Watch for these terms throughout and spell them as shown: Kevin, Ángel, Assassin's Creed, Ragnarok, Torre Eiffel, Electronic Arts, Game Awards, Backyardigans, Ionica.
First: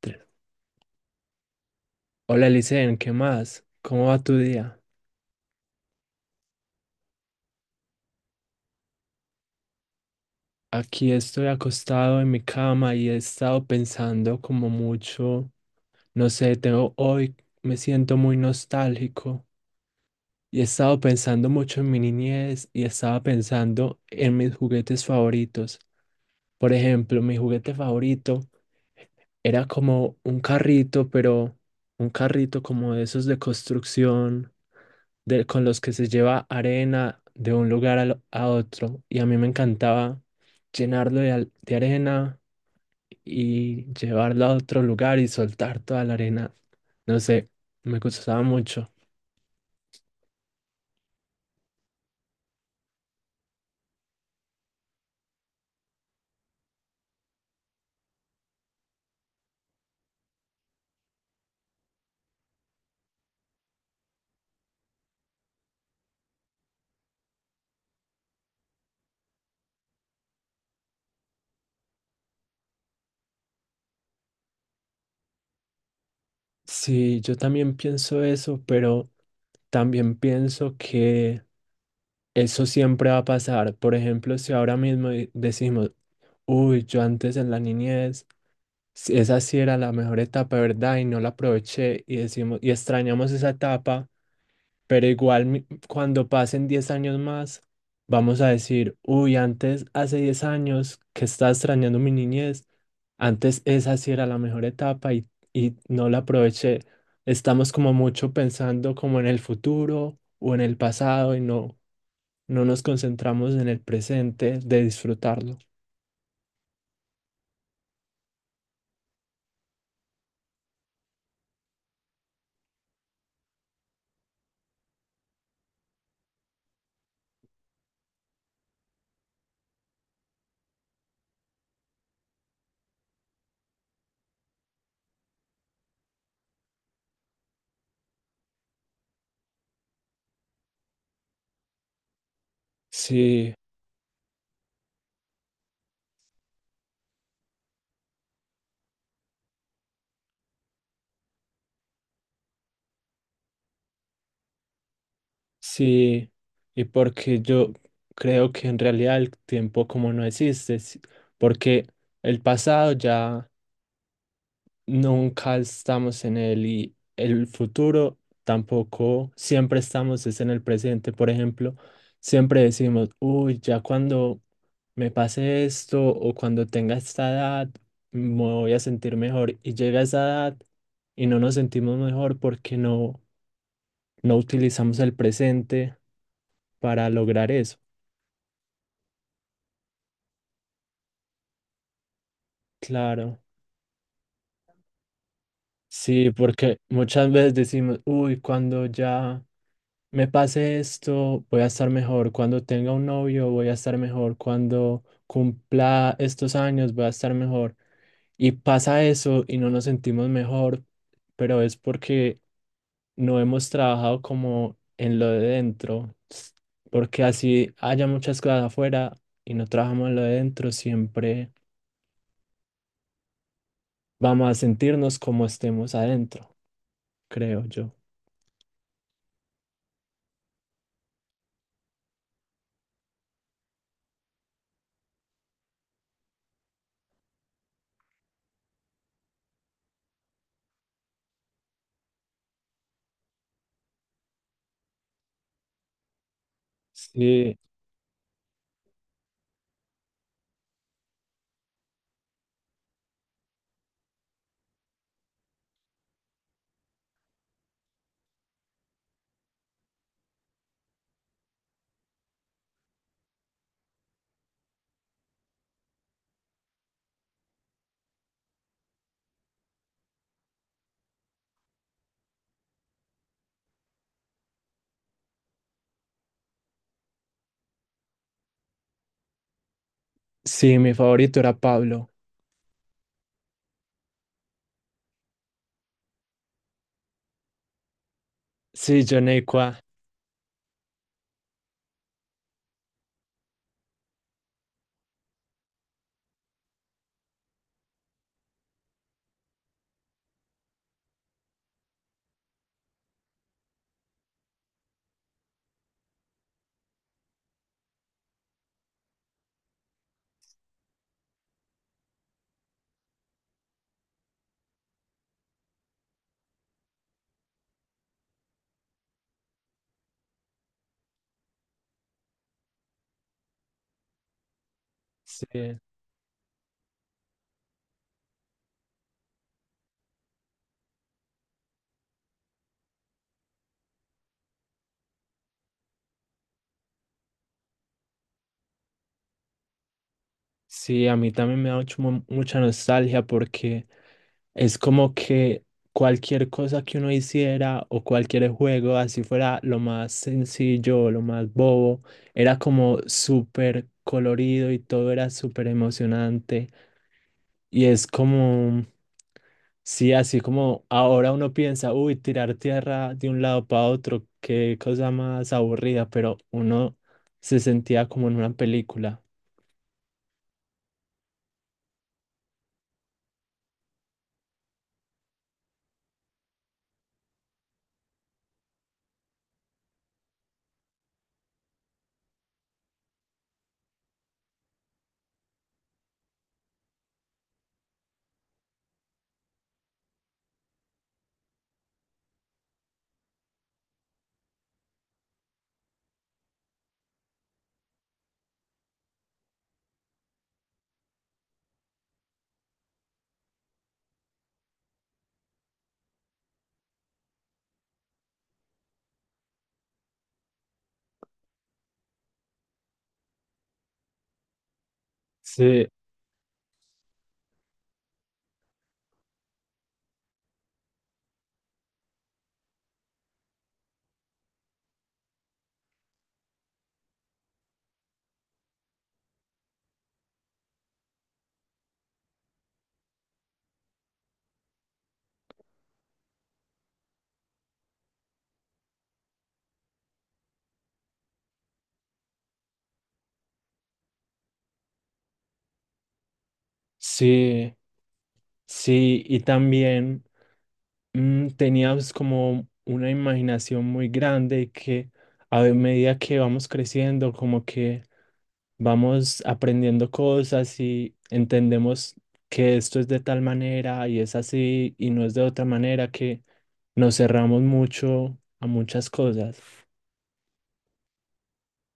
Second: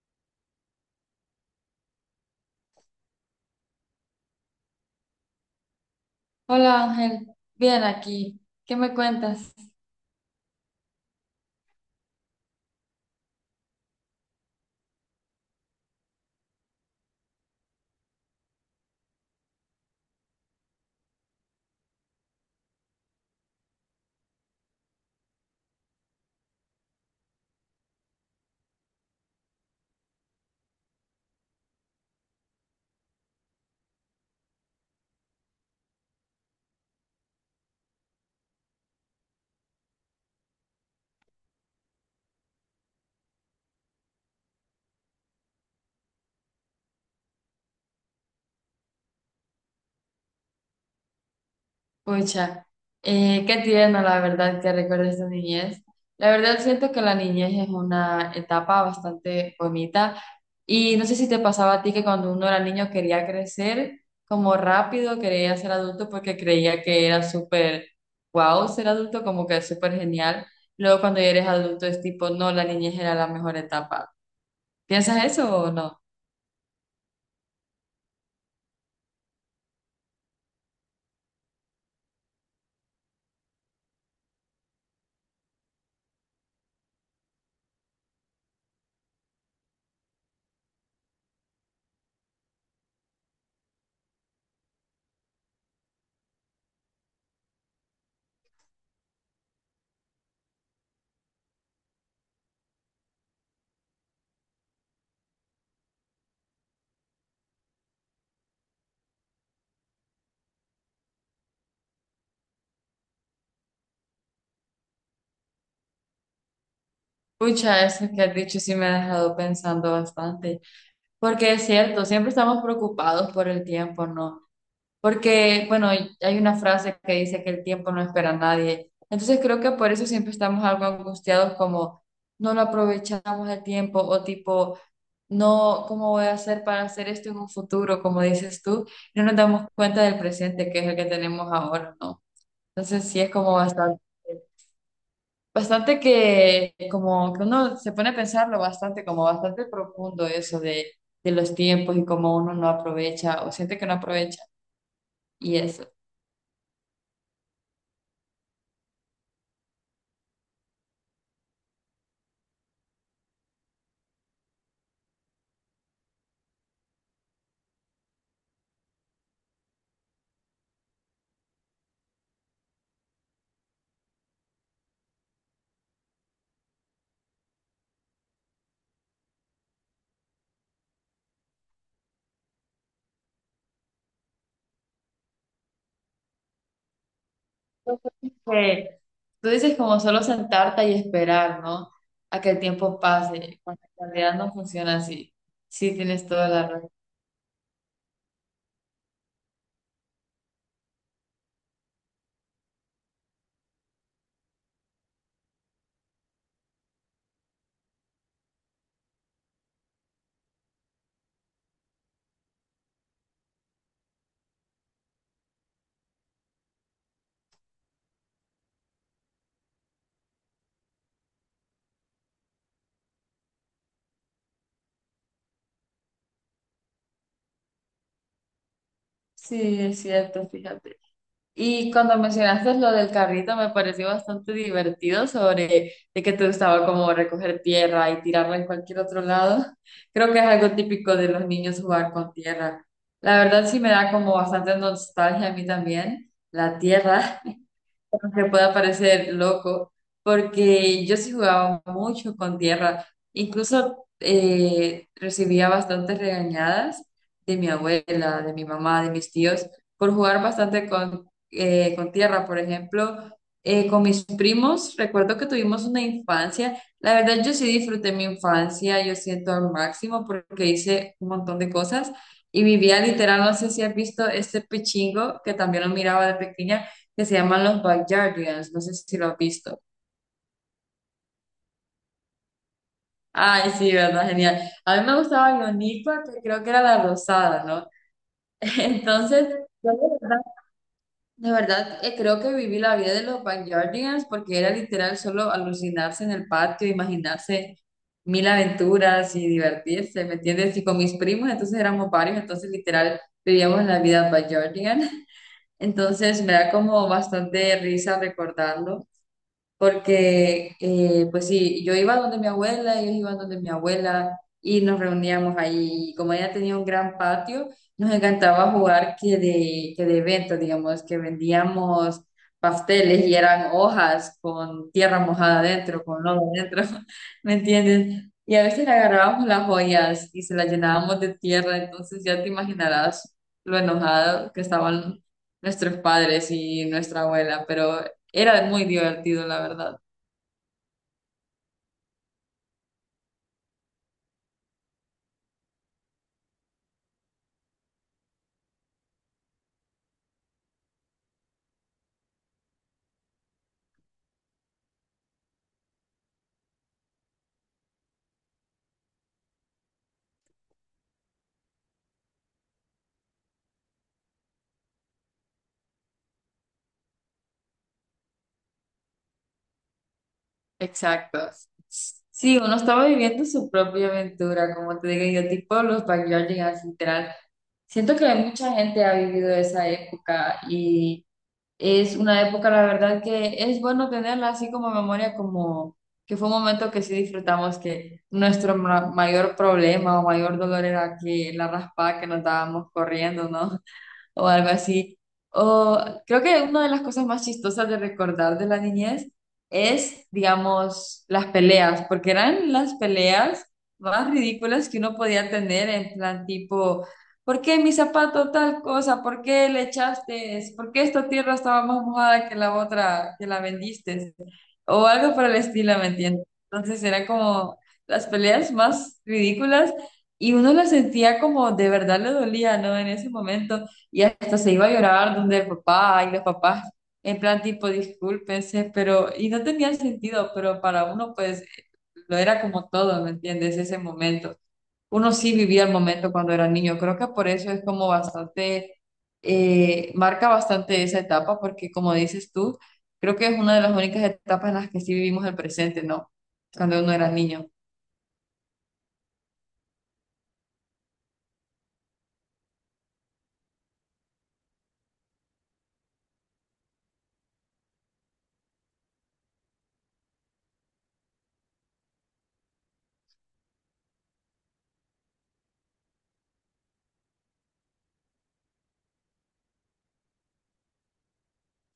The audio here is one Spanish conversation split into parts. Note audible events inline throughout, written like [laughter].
Tres. Hola, Licen, ¿qué más? ¿Cómo va tu día? Hola Ángel, bien aquí. ¿Qué me cuentas? Aquí estoy acostado en mi cama y he estado pensando como mucho, no sé, tengo hoy me siento muy nostálgico y he estado pensando mucho en mi niñez y estaba pensando en mis juguetes favoritos. Por ejemplo, mi juguete favorito era como un carrito, pero un carrito como de esos de construcción, de, con los que se lleva arena de un lugar a otro. Y a mí me encantaba llenarlo de, de arena y llevarlo a otro lugar y soltar toda la arena. No sé, me gustaba mucho. Pucha, qué tierno la verdad que recuerdes tu niñez. La verdad siento que la niñez es una etapa bastante bonita y no sé si te pasaba a ti que cuando uno era niño quería crecer como rápido, quería ser adulto porque creía que era súper wow ser adulto, como que súper genial. Luego cuando ya eres adulto es tipo, no, la niñez era la mejor etapa. ¿Piensas eso o no? Sí, yo también pienso eso, pero también pienso que eso siempre va a pasar. Por ejemplo, si ahora mismo decimos, uy, yo antes en la niñez sí, esa sí era la mejor etapa, ¿verdad? Y no la aproveché y decimos, y extrañamos esa etapa, pero igual cuando pasen 10 años más, vamos a decir, uy, antes, hace 10 años que estaba extrañando mi niñez, antes esa sí era la mejor etapa y no la aproveché. Estamos como mucho pensando como en el futuro o en el pasado y no nos concentramos en el presente de disfrutarlo. Pucha, eso que has dicho sí me ha dejado pensando bastante, porque es cierto, siempre estamos preocupados por el tiempo, ¿no? Porque, bueno, hay una frase que dice que el tiempo no espera a nadie, entonces creo que por eso siempre estamos algo angustiados como no lo aprovechamos el tiempo o tipo, no, ¿cómo voy a hacer para hacer esto en un futuro? Como dices tú, no nos damos cuenta del presente que es el que tenemos ahora, ¿no? Entonces sí es como Sí. bastante. Bastante que como que uno se pone a pensarlo bastante, como bastante profundo eso de los tiempos y cómo uno no aprovecha o siente que no aprovecha y eso. Sí, y porque yo creo que en realidad el tiempo como no existe, porque el pasado ya nunca estamos en él y el futuro tampoco, siempre estamos es en el presente. Por ejemplo, siempre decimos, uy, ya cuando me pase esto o cuando tenga esta edad, me voy a sentir mejor. Y llega esa edad y no nos sentimos mejor porque no utilizamos el presente para lograr eso. Que tú dices como solo sentarte y esperar, ¿no? A que el tiempo Claro, pase, cuando en realidad no funciona así. Sí, tienes sí, toda la porque razón. muchas veces decimos, uy, cuando ya me pase esto, voy a estar mejor, cuando tenga un novio, voy a estar mejor, cuando cumpla estos años, voy a estar mejor. Y pasa eso y no nos sentimos mejor, pero es porque no hemos trabajado como en lo de dentro, porque así haya muchas cosas afuera y no trabajamos en lo de dentro, siempre vamos a sentirnos como estemos adentro, creo yo. Sí, es cierto, fíjate. Y cuando mencionaste lo del carrito, me pareció bastante divertido sobre de que te gustaba como recoger tierra y tirarla en cualquier otro lado. [laughs] Creo que es algo típico de los niños jugar con tierra. La verdad sí me da como bastante nostalgia a mí también, la tierra Sí. que pueda parecer loco, porque yo sí jugaba mucho con tierra, incluso recibía bastantes regañadas de mi abuela, de mi mamá, de mis tíos, por jugar bastante con tierra, por ejemplo. Con mis primos, recuerdo que tuvimos una infancia. La verdad, yo sí disfruté mi infancia, yo siento al máximo porque hice un montón de cosas y vivía literal, no sé si has visto este pichingo que también lo miraba de pequeña, que se llaman los Backyardigans, no sé si lo has visto. Sí, mi favorito era Pablo. Ay, sí, verdad, genial. A mí me gustaba Ionica, que creo que era la rosada, ¿no? [laughs] Sí, Entonces, Jonecua. yo de verdad, creo que viví la vida de los Backyardigans porque era literal solo alucinarse en el patio, imaginarse mil aventuras y divertirse, ¿me entiendes? Y con mis primos, entonces éramos varios, entonces literal vivíamos la vida Backyardigan. [laughs] Entonces me da como bastante risa recordarlo. Porque pues sí, yo iba donde mi abuela, ellos iban donde mi abuela y nos reuníamos ahí. Y como ella tenía un gran patio, nos encantaba jugar que de eventos, digamos, que vendíamos pasteles y eran hojas con tierra mojada Sí, adentro, con lodo adentro, [laughs] ¿me entiendes? Y a veces le agarrábamos las joyas y se las llenábamos de tierra, entonces ya te imaginarás lo enojado que estaban nuestros padres y nuestra abuela, pero era muy divertido, la verdad. sí, a mí también me da mucha nostalgia porque es como que cualquier cosa que uno hiciera o cualquier juego, así fuera lo más sencillo o lo más bobo, era como súper colorido y todo era súper emocionante. Y es como, sí, así como ahora uno piensa, uy, tirar tierra de un lado para otro, qué cosa más aburrida, pero uno se sentía como en una película. Exacto. Sí, uno estaba viviendo su propia aventura, como te digo yo, tipo los Backyardigans, literal. Siento que mucha gente ha vivido esa época y es una época, la verdad, que es bueno tenerla así como memoria, como que fue un momento que sí disfrutamos, que nuestro mayor problema o mayor dolor era que la raspada que nos dábamos corriendo, ¿no? O algo así. O creo que una de las cosas más chistosas de recordar de la niñez es, digamos, las peleas, porque eran las peleas más ridículas que uno podía tener en plan tipo, ¿por qué mi zapato tal cosa? ¿Por qué le echaste? ¿Por qué esta tierra estaba más mojada que la otra que la vendiste? O algo por el Sí. estilo, ¿me entiendes? Entonces era como las peleas más ridículas y uno las sentía como de verdad le dolía, ¿no? En ese momento. Y hasta se iba a llorar donde el papá y los papás, en plan tipo, discúlpense, pero, y no tenía sentido, pero para uno pues lo era como todo, ¿me entiendes? Ese momento. Uno sí vivía el momento cuando era niño, creo que por eso es como bastante, marca bastante esa etapa, porque como dices tú, creo que es una de las únicas etapas en las que sí vivimos el presente, ¿no? Cuando uno era niño. Sí, sí, y también, tenía pues, como una imaginación muy grande y que a medida que vamos creciendo, como que vamos aprendiendo cosas y entendemos que esto es de tal manera y es así y no es de otra manera, que nos cerramos mucho a muchas cosas.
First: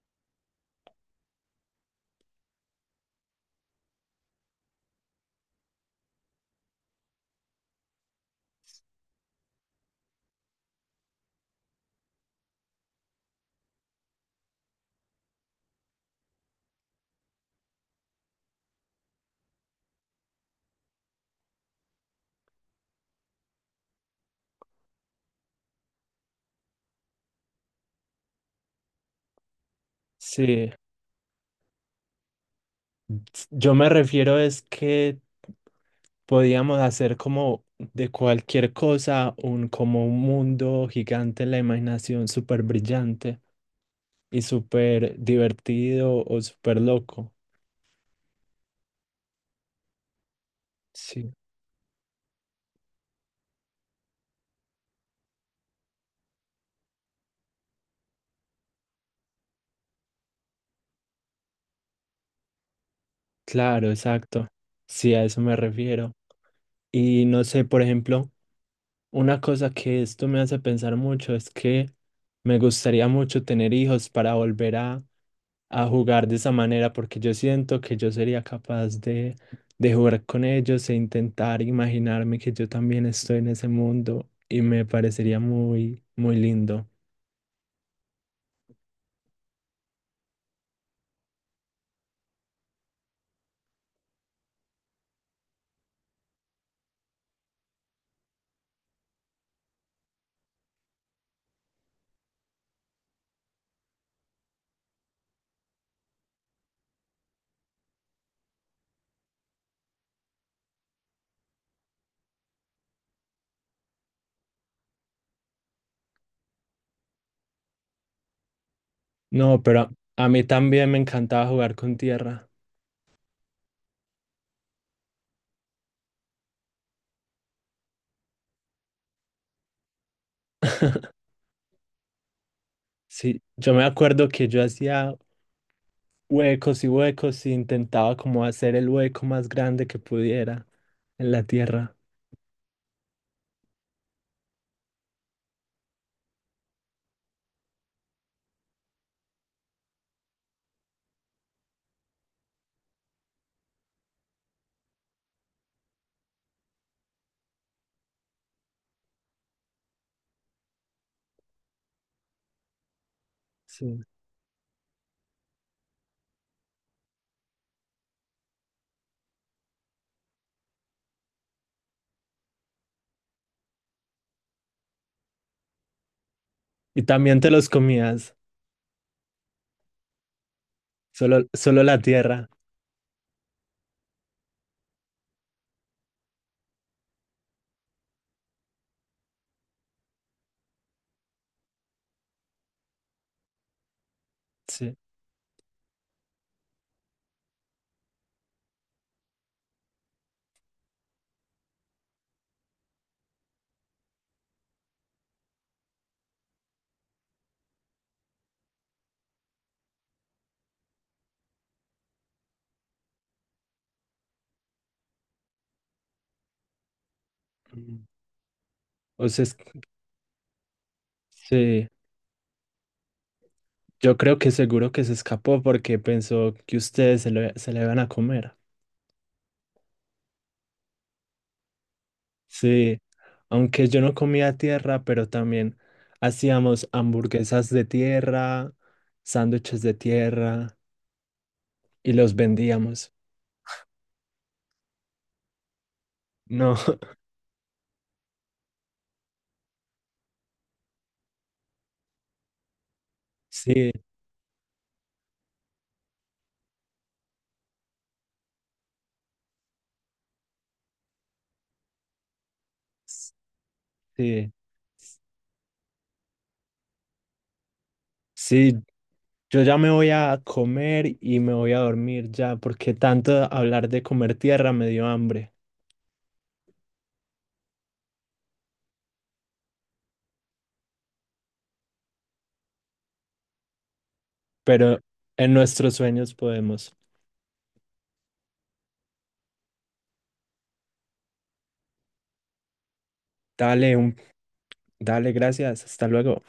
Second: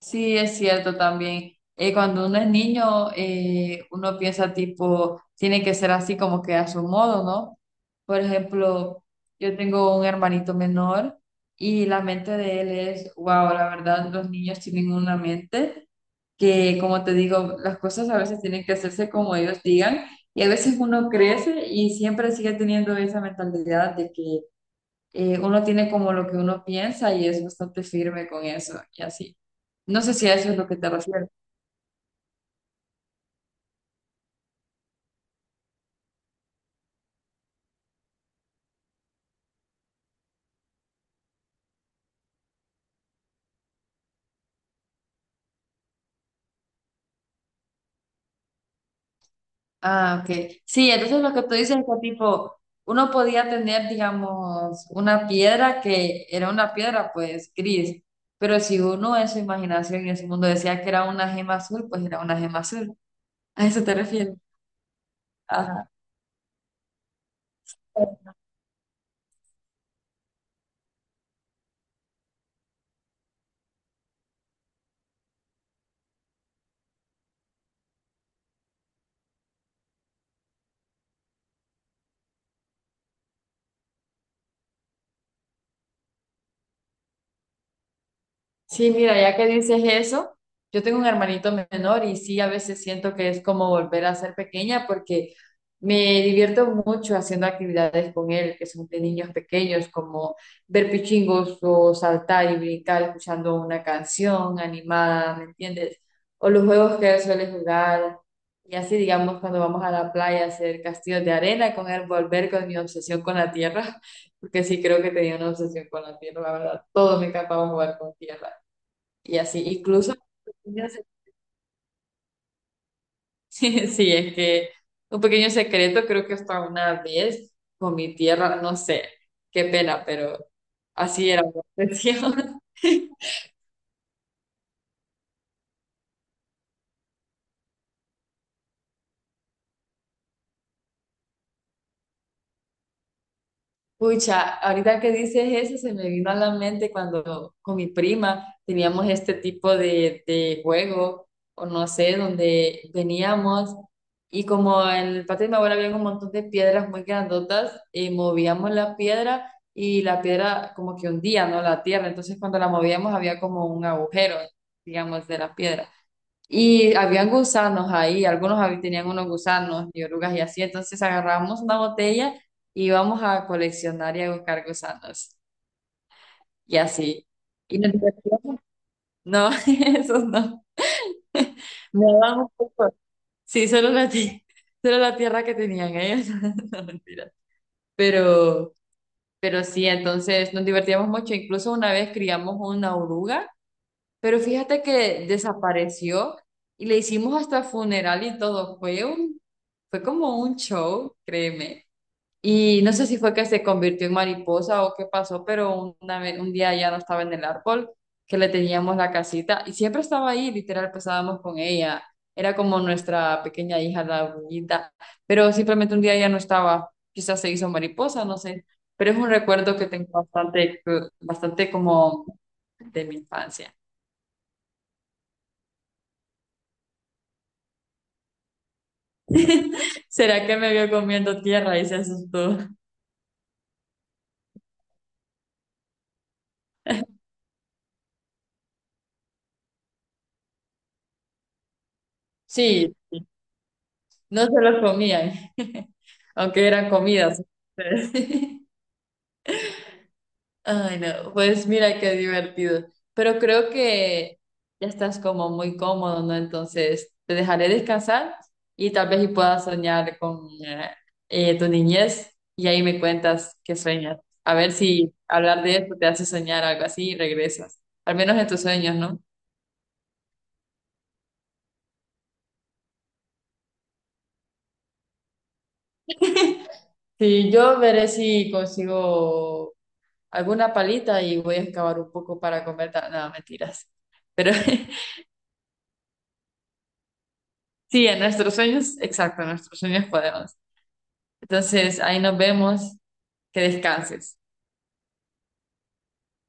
Sí, es cierto también. Cuando uno es niño, uno piensa tipo, tiene que ser así como que a su modo, ¿no? Por ejemplo, yo tengo un hermanito menor y la mente de él es, wow, la verdad, los niños tienen una mente que, como te digo, las cosas a veces tienen que hacerse como ellos digan y a veces uno crece y siempre sigue teniendo esa mentalidad de que uno tiene como lo que uno piensa y es bastante firme con eso y así. No sé si a eso es lo Sí. que te refieres. Yo me refiero es que podíamos hacer como de cualquier cosa un como un mundo gigante en la imaginación súper brillante y súper divertido o súper loco. Ah, ok. Sí, entonces Sí. lo que tú dices es que tipo, uno podía tener, digamos, una piedra que era una piedra, pues, gris, pero si uno en su imaginación y en su mundo decía que era una gema azul, pues era una gema azul. ¿A eso Claro, te refieres? exacto. Sí, a eso me Ajá. refiero. Y no sé, por ejemplo, una cosa que esto me hace pensar mucho es que me gustaría mucho tener hijos para volver a jugar de esa manera porque yo siento que yo sería capaz de jugar con ellos e intentar imaginarme que yo también estoy en ese mundo y me parecería muy, muy lindo. Sí, mira, ya que dices eso, yo tengo un hermanito menor y sí, a veces siento que es como volver a ser pequeña porque me divierto mucho haciendo actividades con él, que son de niños pequeños, como ver pichingos o saltar y brincar escuchando una canción animada, ¿me entiendes? O los juegos que él suele jugar. Y así, digamos, cuando vamos a la playa a hacer castillos de arena con él, volver con mi obsesión con la tierra, [laughs] porque sí creo que tenía una obsesión con la tierra, la verdad. Todo me encantaba jugar con tierra. Y así, No, pero incluso, a mí también me [laughs] encantaba jugar con tierra. sí, sí, es que un pequeño secreto, creo que hasta una vez con mi tierra, no sé, qué pena, pero así [laughs] era la cuestión. [laughs] Sí, yo me acuerdo que yo hacía huecos y huecos y intentaba como hacer el hueco más grande que pudiera en la tierra. Pucha, ahorita que dices eso, se me vino a la mente cuando con mi prima teníamos este tipo de juego, o no sé, donde veníamos y como en el patio de mi abuela había un montón de piedras muy grandotas, movíamos la piedra y la piedra como que hundía, ¿no? La tierra, entonces cuando la movíamos había como un Sí. agujero, digamos, de la piedra. Y habían gusanos ahí, algunos tenían unos gusanos y orugas y así, entonces agarramos una botella y íbamos a coleccionar y a buscar gusanos y Y así. también te los Y nos comías, divertíamos. No, [laughs] esos no. Solo la Me daban tierra. un poco. Sí, solo la tierra que tenían ellos. [laughs] No, mentira. Pero, pero sí, entonces nos divertíamos mucho. Incluso una vez criamos una oruga. Pero fíjate Sí. que desapareció y le hicimos hasta funeral y todo. Fue como un show, créeme. Y no sé si fue que se convirtió en mariposa o qué pasó, pero una vez, un día ya no estaba en el árbol, que le teníamos la casita y siempre estaba ahí, literal, pasábamos con ella. Era como nuestra pequeña hija, la bonita, pero simplemente un día ya no estaba. Quizás se hizo mariposa, no sé. Pero es O un sea, recuerdo que tengo bastante, bastante sí, como de mi infancia. yo creo que seguro que se escapó porque pensó que ustedes se la iban a comer. [laughs] ¿Será que me vio comiendo tierra y se asustó? Sí, aunque yo no comía tierra, pero también hacíamos hamburguesas de tierra, sándwiches de tierra y los Sí, vendíamos. no se lo comían, [laughs] aunque No. eran [laughs] comidas. [laughs] Ay, no, pues mira qué divertido. Pero creo Sí, que ya estás como muy cómodo, ¿no? Entonces te dejaré descansar y tal vez y puedas soñar con tu niñez y ahí me cuentas qué sueñas. sí, A ver si hablar de esto te hace soñar algo así y regresas. Al menos en tus sí, sueños, ¿no? yo ya me voy a comer y me voy a dormir ya porque tanto hablar de comer tierra me dio hambre, Sí, yo veré si consigo alguna palita y voy a excavar un poco para comer. No, mentiras. Pero pero [laughs] en nuestros sueños podemos. sí, en nuestros sueños, exacto, en nuestros sueños podemos. Entonces, ahí nos vemos. Que Dale un descanses. Dale, gracias. Hasta luego.